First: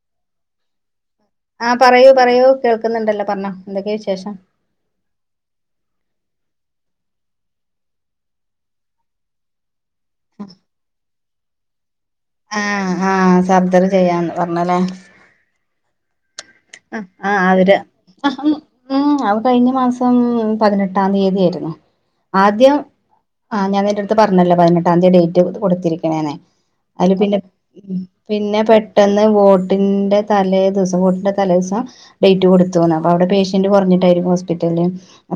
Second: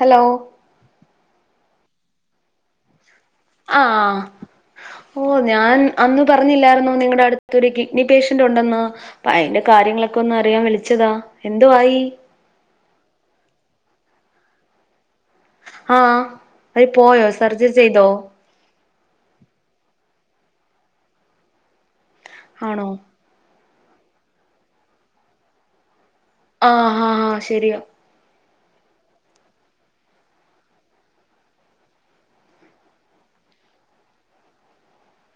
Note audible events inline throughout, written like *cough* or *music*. Hello ആഹ് പറയൂ പറയൂ കേൾക്കുന്നുണ്ടല്ലോ പറഞ്ഞോ ആഹ് എന്തൊക്കെയ ആഹ് വിശേഷം ഓഹ് ഞാൻ അന്ന് പറഞ്ഞില്ലായിരുന്നോ നിങ്ങടെ അടുത്തൊരു കിഡ്നി പേഷ്യന്റ് ഉണ്ടെന്ന് അയിന്റെ കാര്യങ്ങളൊക്കെ ഒന്ന് അറിയാൻ വിളിച്ചതാ എന്തുവായി ആഹ് ആഹ് സർജറി ചെയ്യാന്ന് പറഞ്ഞ് അല്ലേ ആഹ് നി പോയോ ആഹ് സർജറി അവര് ചെയ്തോ. ആഹ് ഉം ഉം ആഹ് കഴിഞ്ഞ മാസം പതിനെട്ടാം തീയതി ആയിരുന്നു ആദ്യം. ആണോ ആഹ് ഞാൻ എന്റെ അടുത്ത് പറഞ്ഞല്ലോ പതിനെട്ടാം തിയതി ഡേറ്റ് കൊടുത്തിരിക്കണേന് ആഹ് അതില് ആഹ് പിന്നെ. ആഹ് ശരിയാ പിന്നെ പെട്ടെന്ന് വോട്ടിന്റെ തലേ ദിവസം വോട്ടിന്റെ. തലേ ദിവസം ഡേറ്റ് കൊടുത്തുന്ന് അപ്പൊ അവിടെ പേഷ്യന്റ് കെറഞ്ഞിട്ടായിരിക്കും ഹോസ്പിറ്റലിന്ന്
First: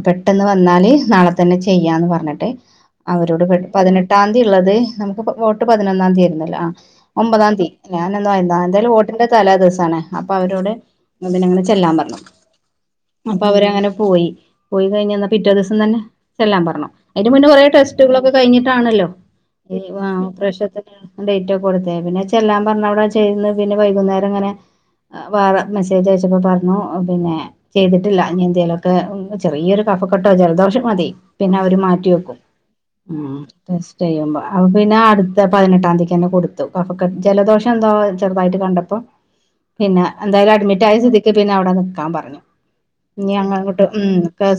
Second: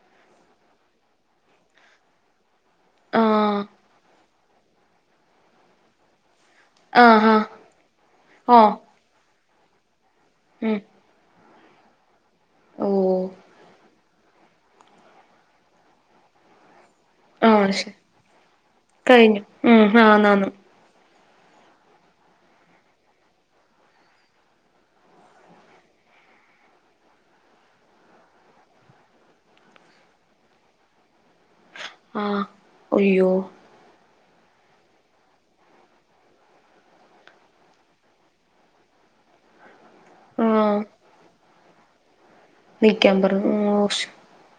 പെട്ടെന്ന് വന്നാല് നാളെ തന്നെ ചെയ്യാന്ന് പറഞ്ഞിട്ട്. അവരോട് ആഹ് പതിനെട്ടാം തീയതി ഒള്ളത് നമുക്ക് വോട്ട് പതിനൊന്നാം തീയതിയിരുന്നല്ലോ ആഹ് ഒമ്പതാതീ ഞാനന്ന് ഓഹ് എന്തായാലും വോട്ടിന്റെ തലേ ദിവസമാണ് അപ്പൊ അവരോട്. ഉം പിന്നെ അങ്ങനെ ചെല്ലാൻ പറഞ്ഞു ഓ അപ്പൊ അവരങ്ങനെ. പോയി പോയി കഴിഞ്ഞ പിന്നെ പിറ്റേ ദിവസം തന്നെ ചെല്ലാൻ പറഞ്ഞു. അതിന് മുന്നേ കൊറെ ആഹ് ശരി ടെസ്റ്റുകളൊക്കെ കഴിഞ്ഞിട്ടാണല്ലോ കഴിഞ്ഞു ഈ ഉം ആന്നാന്ന് ഓപ്റേഷ ഡേറ്റൊക്കെ കൊടുത് പിന്നെ ചെല്ലാൻ പറഞ്ഞ അവിടെ ചെന്ന് പിന്നെ വൈകുന്നേരം ഇങ്ങനെ വേറെ. മെസ്സേജ് അയച്ചപ്പോ പറഞ്ഞു പിന്നെ. ചെയ്തിട്ടില്ല നീ എന്തേലൊക്കെ ചെറിയൊരു കഫക്കെട്ടോ ജലദോഷം മതി പിന്നെ അവര് മാറ്റും. റ്റിവെക്കും ആഹ് അയ്യോ ഉം ടെസ്റ്റ് ചെയ്യുമ്പോ അപ്പ പിന്നെ അടുത്ത പതിനെട്ടാം തീയതി തന്നെ കൊടുത്തു കഫകെ ജലദോഷം എന്തോ ചെറുതായിട്ട് കണ്ടപ്പോ പിന്നെ എന്തായാലും ആഹ് അഡ്മിറ്റ് ആയ സ്ഥിതിക്ക് പിന്നെ അവിടെ നിക്കാൻ പറഞ്ഞു. നിക്കാൻ പറഞ്ഞു ഞ്ഞിഞങ്ങളങ്ങോട്ട് ഉം.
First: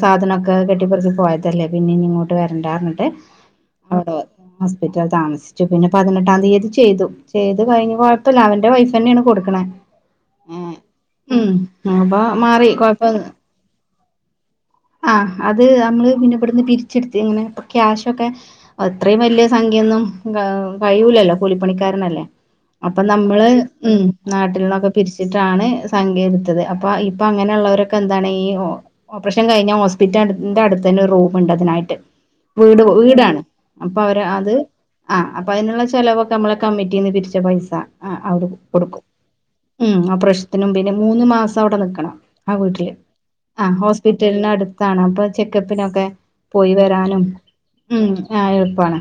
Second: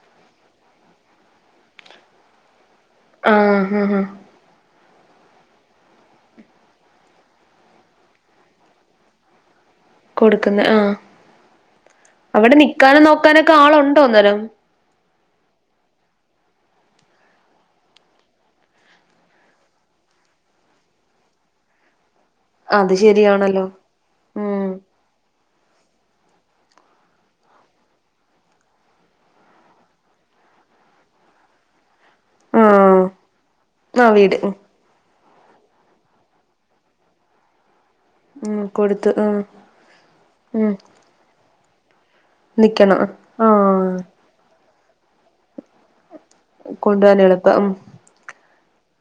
സാധനയൊക്കെ കെട്ടിപ്പറക്കി പോയതല്ലേ പിന്നെ ഇനി ഇങ്ങോട്ട് വരണ്ടാന്ന് ഏഹ് ആഹ് ആഹ് അവിടെ ഹോസ്പിറ്റൽ താമസിച്ചു പിന്നെ പതിനെട്ടാം തീയതി ചെയ്തു. ചെയ്ത് കഴിഞ്ഞ് കുഴപ്പയില്ല അവന്റെ വൈഫ് തന്നെയാണ് കൊടുക്കണേ. കൊടുക്കുന്നേ ഏഹ് ആഹ് ഉം അപ്പൊ അവിടെ മാറി നിക്കാനും കൊഴപ്പ നോക്കാനൊക്കെ ആളുണ്ടോ അന്നേരം. ആഹ് അത് നമ്മള് പിന്നെ ഇവിടുന്ന് പിരിച്ചെടുത്ത് ഇങ്ങനെ ക്യാഷൊക്കെ. അത്രയും വലിയ സംഖ്യയൊന്നും കഴിയൂലല്ലോ കൂലിപ്പണിക്കാരനല്ലേ. അത് അപ്പൊ നമ്മള് ശരിയാണല്ലോ ഉം. നാട്ടിൽ ഉം നിന്നൊക്കെ പിരിച്ചിട്ടാണ് സംഖ്യ എടുത്തത് അപ്പൊ ഇപ്പൊ അങ്ങനെയുള്ളവരൊക്കെ എന്താണ് ഈ ഓഹ് ക്ഷൻ കഴിഞ്ഞൽ ഹോസ്പിറ്റൽന്റെ അടുത്ത് തന്നെ റൂമുണ്ട് അതിനായിട്ട് വീട് ആഹ് വീടാണ്. അപ്പൊ ആ അവര് വീട് അത് ആഹ് അപ്പൊ അതിനുള്ള ചെലവൊക്കെ നമ്മളെ കമ്മിറ്റിന്ന് പിരിച്ച പൈസ. ആഹ് അവടെ ഉം കൊടുക്കും കൊടുത്ത് ഉം ഉം ആഹ് ഉം പ്രശ്നത്തിനും പിന്നെ. മൂന്ന് മാസം അവിടെ നിക്കണം ആ വീട്ടില് നിക്കണം ആ ആഹ് ഹോസ് പിറ്റലിന് അടുത്താണ് അപ്പൊ ചെക്കപ്പിനൊക്കെ പോയി കൊണ്ടുപോവാൻ വരാനും. എളുപ്പം ഉം ആഹ് എളുപ്പാണ്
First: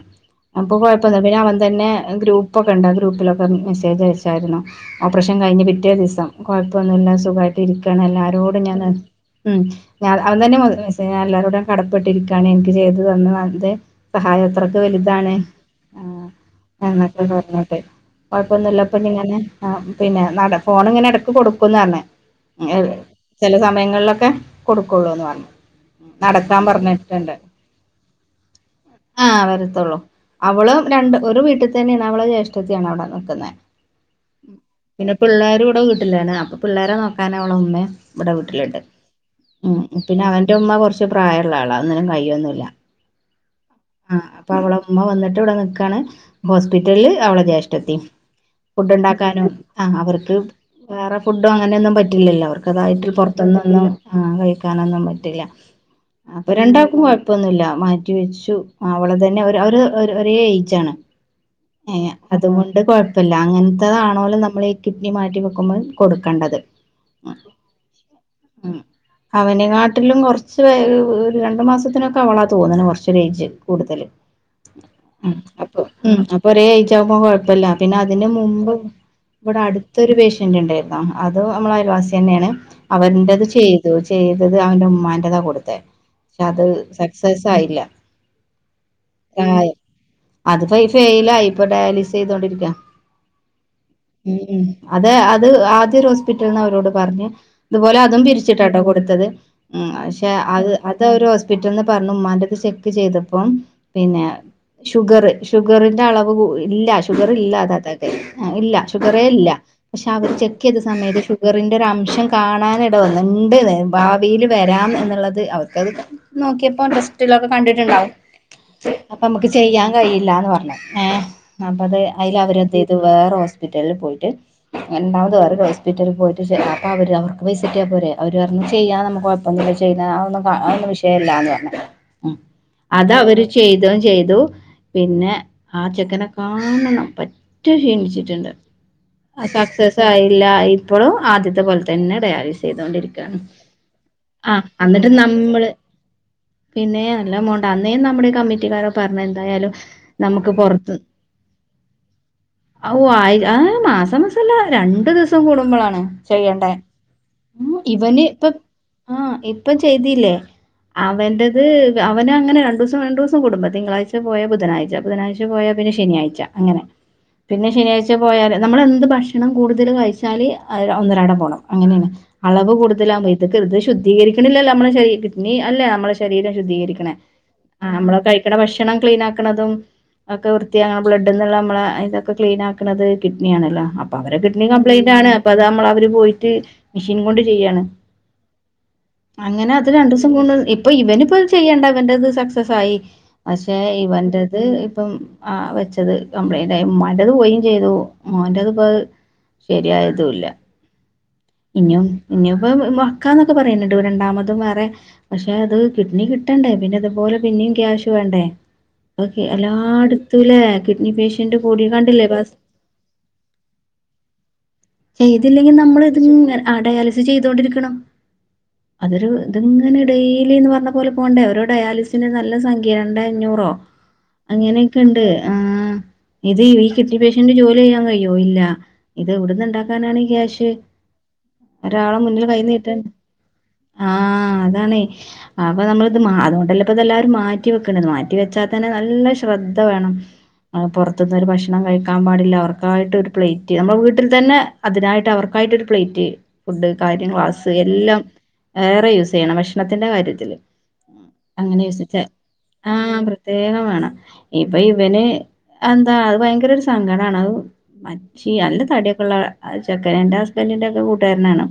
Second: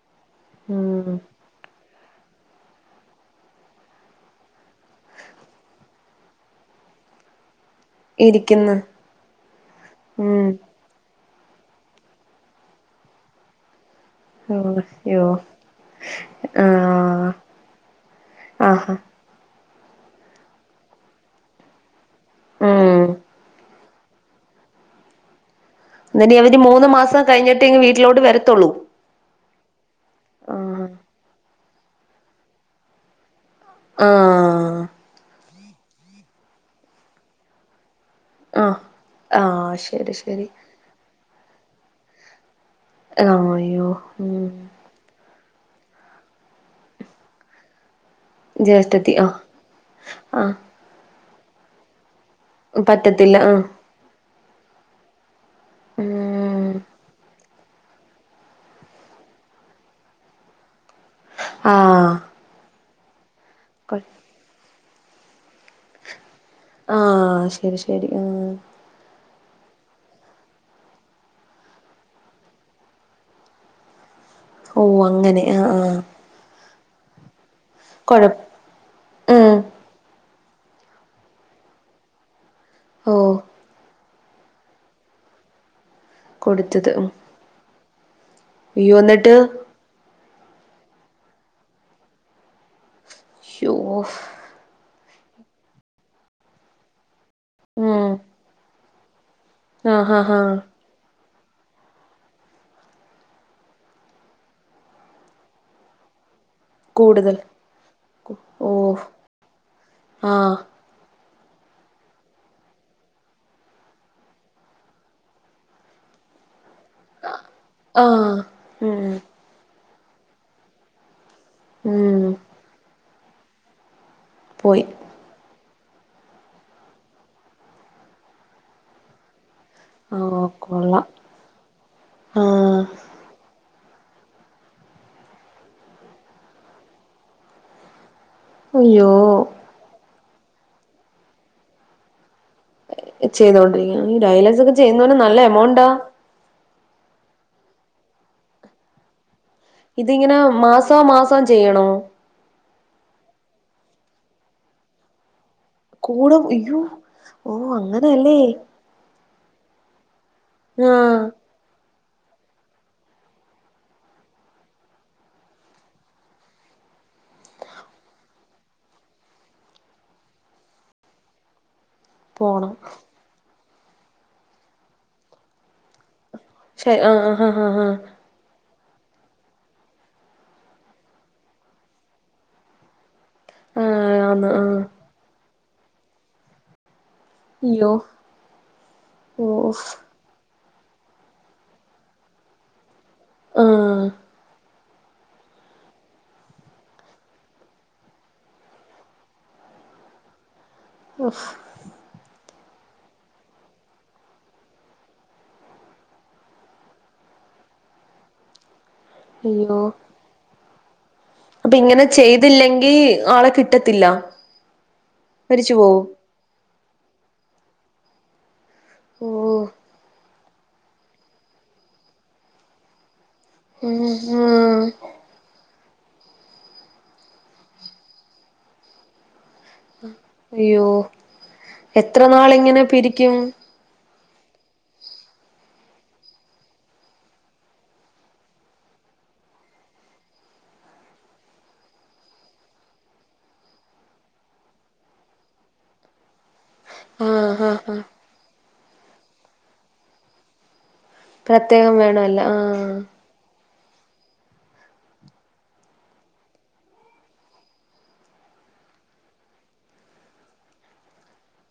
അപ്പൊ ഉം കൊഴപ്പല്ല പിന്നെ അവൻ തന്നെ ഗ്രൂപ്പ്. ഗ്രൂപ്പൊക്ക്ഒണ്ടായിരുന്നു ആ ഗ്രൂപ്പിലൊക്കെ മെസ്സേജ് അയച്ചായിരുന്നു. ഓപ്പറേഷൻ കഴിഞ്ഞ് പിറ്റേ ദിവസം കുഴപ്പൊന്നുല്ല സുഖവായിട്ട് ഇരിക്കണ് എല്ലാരോടും ഇരിക്കുന്നു ഞാന് ഉം അവൻ ഉം തന്നെ മൊത്ത എല്ലാരോടും കടപ്പെട്ടിരിക്കണ് എനിക്ക് ചെയ്തന് *unintelligible* സഹായം അത്രക് അയ്യോ വലുതാണ്. ആ ഞങ്ങോട്ട് ആഹ് പറഞ്ഞോട്ടെ ആഹാ കൊഴപ്പൊന്നുല്ലപ്പൊഞ്ഞിങ്ങനെ ആ പിന്നെ നട ഫോണ് ഇങ്ങനെ ഇടക്ക് കൊടുക്കുംന്ന് പറഞ് ഉം ചെല സമയങ്ങളിലൊക്കെ. കൊടുക്കുള്ളൂന്ന് പറഞ്ഞു. ഉം, എന്ന അവര് നടക്കാൻ മൂന്ന് മാസം പറഞ്ഞിട്ടുണ്ട് കഴിഞ്ഞിട്ടേ ഇനി വീട്ടിലോട്ട് വരത്തുള്ളൂ. ആഹ് വരത്തുള്ളൂ അവളും ആഹ് രണ്ട് ഒരു വീട്ടിൽ തന്നെയാണ് അവള ജ്യേഷ്ഠതിയാണ് അവിടെ നിൽക്കുന്നത്. ആഹ് പിന്നെ പിള്ളേർ ഇവിടെ വീട്ടിലാണ് അപ്പൾ പിള്ളേരെ നോക്കാന അവള ഉമ്മയും ഇവിടെ ആഹ് വീട്ടിലുണ്ട. ആഹ് ഉം ശരി പിന്നെ ശരി അവന്റെ ഉമ്മ കുറച് കുറച്ച് പ്രായള്ള ആള ഒന്നിനുംകഴൊന്ല്ല ആഹ് അയ്യോ ഉം അപ്പ അവള. ഉമ്മ വന്നിട്ട് ഇവിടെ നിക്കാണ് ഹോസ്പിറ്റലില് അവടെ ജേഷ്ടത്തി. ഫുഡ് ജ്യേഷ്ഠത്തി ആഹ് ഉണ്ടാക്കാനും ആഹ് അവർക്ക് ആഹ് വേറെ ഫുഡും അങ്ങനെയൊന്നും പറ്റില്ലല്ലോ അവർക്ക് അതായിട്ട് പറ്റത്തില്ല ആഹ് പുറത്ത്ന്നൊന്നും ആ കഴിക്കാനൊന്നും പറ്റില്ല. അപ്പൊ ഉം രണ്ടാക്കും കൊഴപ്പൊന്നുല്ല. വെച്ചു അവളതന്നെ ഒര് ഒരേ ഏയ്ജാണ് ആഹ് അതുകൊ കൊഴപ്പല്ല കൊ അങ്ങൻത്തതാണോലും നമ്മളി ഈ കിഡ്നി മാറ്റി വെക്കുമ്പോള് കൊടുക്കണ്ടത് ആഹ് ശരി ശരി ആഹ് ഉം അവനെ കാട്ടിലും കൊറച്ച് വെര് രണ്ടു മാസത്തിനൊക്കെ അവളാ തോന്ന്ണ് കൊറച്ചേരേജ് കൂടുതല് ഓഹ് ഉം അങ്ങനെ ആഹ് അപ്പൊ ആഹ് ഉം അപ്പൊ ഒരേ ഏജാവുമ്പോ കൊഴപ്പല്ല പിന്നെ കൊഴ അതിന് മുമ്പ് ഉം ഇവിടെ അടുത്തൊരുപേശ്യന്റ് ണ്ടായിരുന്നോ അത് നമ്മൾ അയൽവാസിന്നെണ് ഓഹ് അവന്റെത് ചെയ് ചെയ്തത് അവന്റെ ഉമ്മാണ്ടാത കൊടുത്തേ ഷേ അത് കൊടുത്തത് ഉം സക്സസ് ആയില്ല അയ്യോ എന്നിട്ട് ആഹ് അത്പ്പോ ഫെയിലായി ഇപ്പൊ ഡയാലിസ് യ്തോണ്ടിരിക്ക ശൂഹോ ഉം അതെ അത് ആദ്യ ഒരു ഹോസ്പിറ്റൽന്ന് അവരോട് പറഞ്ഞ് ഇതുപോലെ ഉം അതും തിരി ച്ചിട്ടാട്ടോ കൊടുത്തത് ആഹ് ആഹ് പഷേ ആഹ് അത് അതവര് ഹോസ്പിറ്റലന്ന് പറഞ്ഞു ഉമ്മാൻന്റെത് ചെക്ക് ചെയ്തപ്പം പിന്നെ ഷുഗർ ഷുഗറിന്റെ അളവ് കു ഇല്ല ഷുഗർ കൂടുതൽ ഇല്ലതാതാക് ഇല്ല ഓഹ് ഷുഗറെ ഇല്ല പഷേ അവര് ആഹ് ചെക്ക്യ്ത് സമയത്ത് ഷുഗറിന്റെ ഒരരംശം കാണാനടവ റെണ്ട് ഭാവിയിൽ വെരാംന്നുള്ളത് അവർക്കത് നോക്കിയപ്പോ ട്ടേസ് റ്റിള്ളോക്കെ കണ്ടിട്ടുണ്ടാവും ആഹ് ഉം അപ്പൊമ്മക്ക് ചെയ്യാൻ കഴിയില്ലാന്ന് പർഞ് ഏഹ് അപ്പ അത് ഉം അയില് അവരന്ത്‌യ്തു. വേറെ ഹോസ്പിറ്റല്ല് പോയിട്ട് പോയി രണ്ടാമത് വേറൊരു ഹോസ്പിറ്റല് പോയിട്ട് ചെയ് അപ്പോവര് അവർക്ക് പൈസട്ട്യാ പോരെ അവര് അർണു ചെയ്യാന്നർണു കൊ അപ്പൊ ചെയ്യുന്ന ഒന്നും ആഹ് ക ഒന്നും കൊള്ളാം വിഷയല്ലാന്ന് പർണ് ആഹ് അത അവര് ചെയ്ത ചെയ്തു പിന്നെ ആ ചെക്കനെ കാണണം പറ്റെ ഷീണിച്ചിട്ട്ണ്ട് അയ്യോ സക്സസ് ആയില്ല ഇപ്പോളും ആദ്യത്തെ പോൽ തന്നെ ഡയാലിസ് ചെയ്തൊണ്ടിരിക്കണ് ചെയ്തോണ്ടിരിക്ക ഈ ആ ഡയലേഴ്സ് ഒക്കെ അന്നട്ട് ചെയ്യുന്നോന് നല്ല നമ്മള് എമൗണ്ടാ പിന്നെ നല്ലമൗണ്ട് അന്നേം നമ്മടെ കമ്മിറ്റിക്കാരോ പറഞ്ഞന്തായാലും ഇതിങ്ങനെ മാസൊ മാസൊ ചെയ്യണോ അവു ആയി ആ മാസം മാസല്ല രണ്ടു ദിവസം കുടുമ്പോളാണ് കൂടോം ഇയ്യോ ഉം ഇവന് ഇപ്പ ആഹ് ഇപ്പം ചെയ്തിലേ ആഹ് അവന്റെ ത് അവനങ്ങനെ രണ്ടുസം രണ്ടുസം കൂടുമ്പൊ തിങ്കളാഴ്ച പോയാ ബുധനാഴ്ച ബുധനാഴച പോയാ പിന്നെ ശനിയാഴ്ച. അങ്ങനെ. പിന്നെ ശനിയാഴ്ച പോയാല് നമ്മള് എന്ത് ഭഷണം കൂടുതൽ കഴിച്ചാല് ഒന്നരടം പോണം അങ്ങനെണ്. അളവ് പോണം കൂടുതലാഉമ്പൊ ഇത്ക് ഇത് ശുദ്ധീകരിക്കണില്ലല്ലോ നമ്മളെശരീ കിട്ണി അല്ലേ നമ്മളെ ശരീര ശുദ്ധീകരിക്കണെ ആഹ് മ്മളെ കൈ ഇട ഭഷണം ക്ലീൻ ആക്ണതും ഒക്കെ വൃത്തിയാ ബ്ലഡ്ന്നുള്ളമ്മളെ അയിണ്ടോക്കെ ക്ലീൻ ക്ണത് കിഡ്നി ആണല്ലോ അപ്പൊ ആഹ് അവരെ ആന്ന് കിഡ്നി ആഹ് കംപ്ലയിന്റ് ആണ്. അപ്പ അത് നമ്മള് അവര് പോയിട്ട് മിഷീൻ കൊണ്ട് ചെയ്യണ്. അയ്യോ അങ്ങനെ ഓഫ് അത് രണ്ടുസ് പ്പംപോണു ഇപ്പൊ ഇവനിപ്പൊ ചെയ്യേണ്ട ഇവന്റെത് സക്സസായി. അഷേ. ആഹ് ഇവന്റെത് ഇപ്പം. ആഹ് വെച്ചത് കംപ്ലൈന്റയി ഇമ്മന്റെത് പോയി ചെയ്തു മോന്റത് ഇപഹ്. ശരിയായതുല്ല. ഓഹ് ഇനിയും ഇനിയുപ്പ മക്കാന്നൊക്കെ പറയുന്നുണ്ട് രണ്ടാമതും വേറെ. പഷേ അത് കിഡ്നി കിട്ടണ്ടേ പിന്നെ ഇതുപോലെ പിന്നിം ക്യാഷ് വേണ്ടേ. ഓക്കെ അയ്യോ എല്ലാടത്തുലേ കിഡ്നി പേഷ്യൻ തിന്റെ അപ്പൊ ഇങ്ങനെ കൂടിങ്ങാണ്ടില്ലെ റസ് ചെയ്തില്ലെങ്കി ആളെ കിട്ടത്തില്ല ചെയ്തില്ലെങ്കിൽ മരിച്ചു നമ്മൾ. പോവും ഇങ്ങനെ ആഹ് ഡയാലിസിസ് ചെയ്തൊണ്ടിരിക്കണം ഓഹ് അതൊരുത്ങ്ങനെ ഡെയ്ലിന്ന് പറണ പോല് പോണ്ടേ ഓരോ ഡയാലിസിനു നല്ല സംഖ്യ രണ്ടേ അഞ്ഞൂ ഓഹ് ഉം ആഹ് അങ്ങനെയൊക്കെണ്ട് ആഹ് ഇത് ഈ കിട്ടിയ പേഷ്യന്റ് ജോലിയ്യാൻ കയിയോ ഇല്ല ഇത് എവിടന്നുണ്ടാ അയ്യോ ഒരാളെ എത്ര മുന്നിൽ കൈ നാളിങ്ങനെ നീട്ടൻ പിരിക്കും ആഹ് അതാണെ അപ്പൊ നമ്മള ഇത് മാ അതുകൊണ്ടല്ലപ്പിത് എല്ലാരും മാറ്റി വെക്കണത് മാറ്റി വെച്ചാ തന്നെ നല്ല ശ്രദ്ധ വേണം അഹ് പൊറത്തിന്നൊരു ഭക്ഷണം കഴിക്കാൻ പാടില്ല അവർക്കായിട്ട് ഒരു പ്ലേറ്റ് നമ്മുടെ വീട്ടിൽ തന്നെ അതിനായിട്ട് അവർക്കായിട്ടൊരു പ്ലേറ്റ് ഫുഡ് കാര്യം ആഹ് ആഹ് ഗ്ലാസ്സ് ആഹ് എല്ലാം വേറെ യൂസയ്യണം ഭക്ഷണത്തിന്റെ കാര്യത്തില് അങ്ങനെ പ്രത്യേകം യൂസ് ചെ വേണമല്ലോ ആഹ് പ്ര ത്യേകം വേണം ഇപ്പൊ ഇവന് എന്താ അത് ഭയങ്കര ഒരു സങ്കടാണ് അഹ് മച്ചി അല്ല തടിയൊക്കള്ള അഹ് ചക്കരേന്റ ബൻഡിൻ്റെക്ക കൂട്ടുകാരനാണ്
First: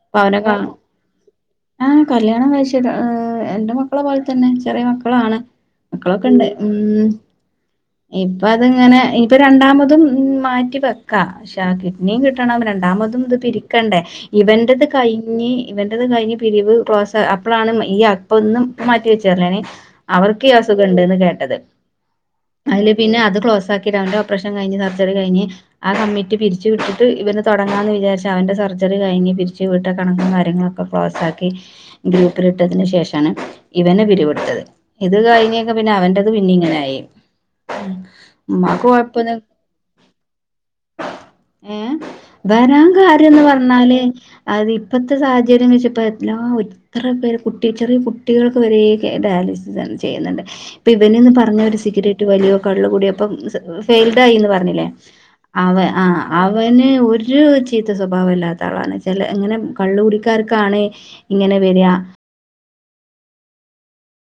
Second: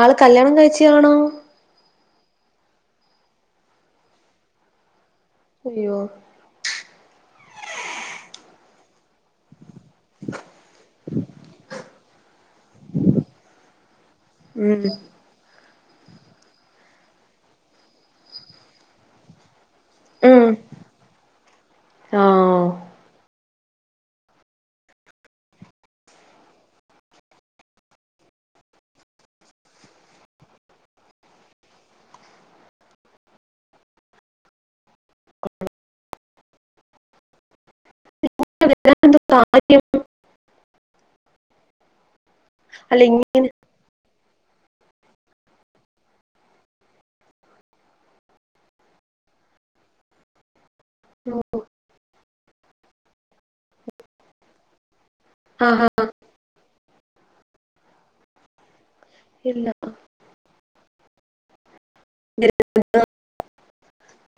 ആള് പ അവനൊക്ക കല്യാണം കഴിച്ചയാണോ ആഹ് കല്യാണം കഴിച്ചിട്ട് എന്റെ മക്കളെ പോലെ തന്നെ ചെറിയ മക്കളാണ് അയ്യോ മക്കളൊക്കെ ഇണ്ട് ഉം ഇപ്പ അതിങ്ങനെ ഇപ്പൊ രണ്ടാമതും മാറ്റി വെക്കാ ക്ഷാ കിഡ്നിയും കിട്ടണം രണ്ടാമതും ഇത് തിരിക്കണ്ടേ ഇവൻ്റത് ഉം കയി ഇനി ഇവന്റെതും കയിഞ്ഞ് പിരിവ് ക്ലോസാ അപ്പളാണ് ഈ അപ്പൊന്നും മാറ്റി വെച്ചറിനാനി അവർക്ക് ഉം ഈ അസുഖം ഉണ്ട്ന്ന് കേട്ടത് ആഹ് അയ്ല് പിന്നെ അത് ക്ലോസാക്കി ക്ക് രണ്ട് ഓപ്പറേഷൻ കയിഞ്ഞ് സർജറി കയിഞ്ഞ് ആ കമ്മിറ്റി പിരിച്ചു വിട്ടിട്ട് ഇവന് തൊടങ്ങാന്ന് വിചാരി അവൻ്റെ സർജറി കയിഞ്ഞ് പിരിച്ച് വീട്ട കണക്കും കാര്യങ്ങളൊക്കെ ക്ലോസ്സാക്കി ഗ്രൂപ്പിലിട്ടതിന് ശേഷാണ് ഇവന് പിരിവെടുത്തത് ഇത് കയിഞ്ഞൊക്കെ പിന്നെ അവൻ്റത് പിന്നെ ഇങ്ങനായി ഉം മ്മക്ക് അതെന്തോ കൊഴപ്പല്ല കാര്യം ഏഹ് അല്ല വരാങ്കാ ര്ന്ന് ഇങ്ങനെ പറഞ്ഞാല് അത് ഇപ്പത്തെ സാഹചര്യം ന്നിച്ചപ്പോ എല്ലാം ഒര് ഇത്ര പേര് കുട്ടി ചെറിയ കുട്ടികൾക്ക് വരെ കേ ഡയാലിസ് തൻ ചെയ്യുന്നുണ്ട് ഇപ്പൊ ഇവനെന്ന് പറഞ്ഞ ഒരു സീഗര റ്റ് വലിയോ കള്ള് കൂടിയോ അപ്പം ഫെയിൽഡ് ആയിന്ന് പറഞ്ഞില്ലേ അവ ആഹ് അവന് ഒരു ചീത്ത സ്വഭാവില്ലാത്ത ആളാണ് ചെല അങ്ങനെ ഇല്ല കള്ളുകുടിക്കാർക്കാണ് ഇങ്ങനെ വെരാ *unintelligible*